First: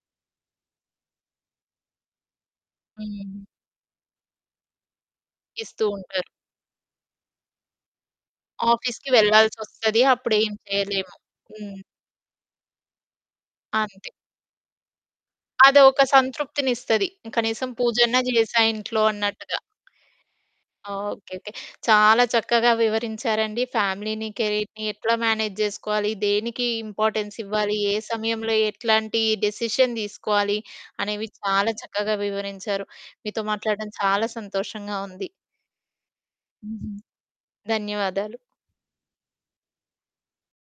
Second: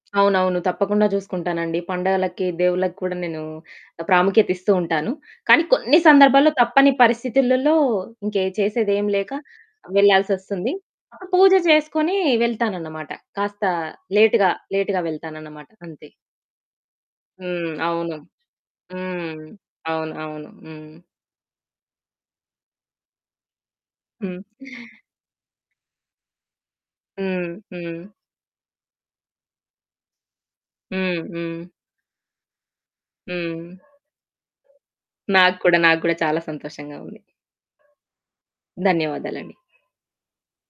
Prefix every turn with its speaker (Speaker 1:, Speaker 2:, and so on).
Speaker 1: అవునవును. తప్పకుండా జూసుకుంటానండి. పండగలకి, దేవుళ్ళకి కూడా నేను
Speaker 2: హ్మ్.
Speaker 1: ప్రాముఖ్యత ఇస్తూ ఉంటాను. కానీ,
Speaker 2: ఇస్తూ
Speaker 1: కొన్ని
Speaker 2: ఉంటారు.
Speaker 1: సందర్భాల్లో తప్పని పరిస్థితులలో ఇంకే చేసేదేం
Speaker 2: ఆఫీస్‌కి
Speaker 1: లేక
Speaker 2: వెళ్ళాల్సి ఒస్తది.
Speaker 1: వెళ్ళాల్సి
Speaker 2: అప్పుడేం
Speaker 1: ఒస్తుంది.
Speaker 2: చేయలేము.
Speaker 1: పూజ
Speaker 2: హ్మ్.
Speaker 1: జేసుకొని వెళ్తానన్నమాట. కాస్త
Speaker 2: అంతే.
Speaker 1: లేట్‌గా, లేట్‌గా వెళ్తానన్నమాట
Speaker 2: అదొక
Speaker 1: అంతే.
Speaker 2: సంతృప్తినిస్తది. కనీసం
Speaker 1: హ్మ్. అవును.
Speaker 2: పూజన్న జేసా ఇంట్లో
Speaker 1: హ్మ్.
Speaker 2: అన్నట్టుగా.
Speaker 1: అవును అవును. హ్మ్.
Speaker 2: ఓకే. ఓకే. చాలా చక్కగా వివరించారండి. ఫ్యామిలీని,
Speaker 1: హ్మ్.
Speaker 2: కెరీర్‌ని ఎట్లా మేనేజ్ జేసుకోవాలి? దేనికి ఇంపార్టెన్స్
Speaker 1: హ్మ్.
Speaker 2: ఇవ్వాలి? ఏ
Speaker 1: హ్మ్.
Speaker 2: సమయంలో ఎట్లాంటి డెసిషన్ దీసుకోవాలి?
Speaker 1: హ్మ్.
Speaker 2: అనేవి
Speaker 1: హ్మ్.
Speaker 2: చాలా చక్కగా వివరించారు. మీతో
Speaker 1: హ్మ్.
Speaker 2: మాట్లాడ్డం చాలా సంతోషంగా ఉంది.
Speaker 1: నాకు కూడా, నాకు కూడా చాలా
Speaker 2: హుహు.
Speaker 1: సంతోషంగా ఉంది.
Speaker 2: ధన్యవాదాలు.
Speaker 1: ధన్యవాదాలండి.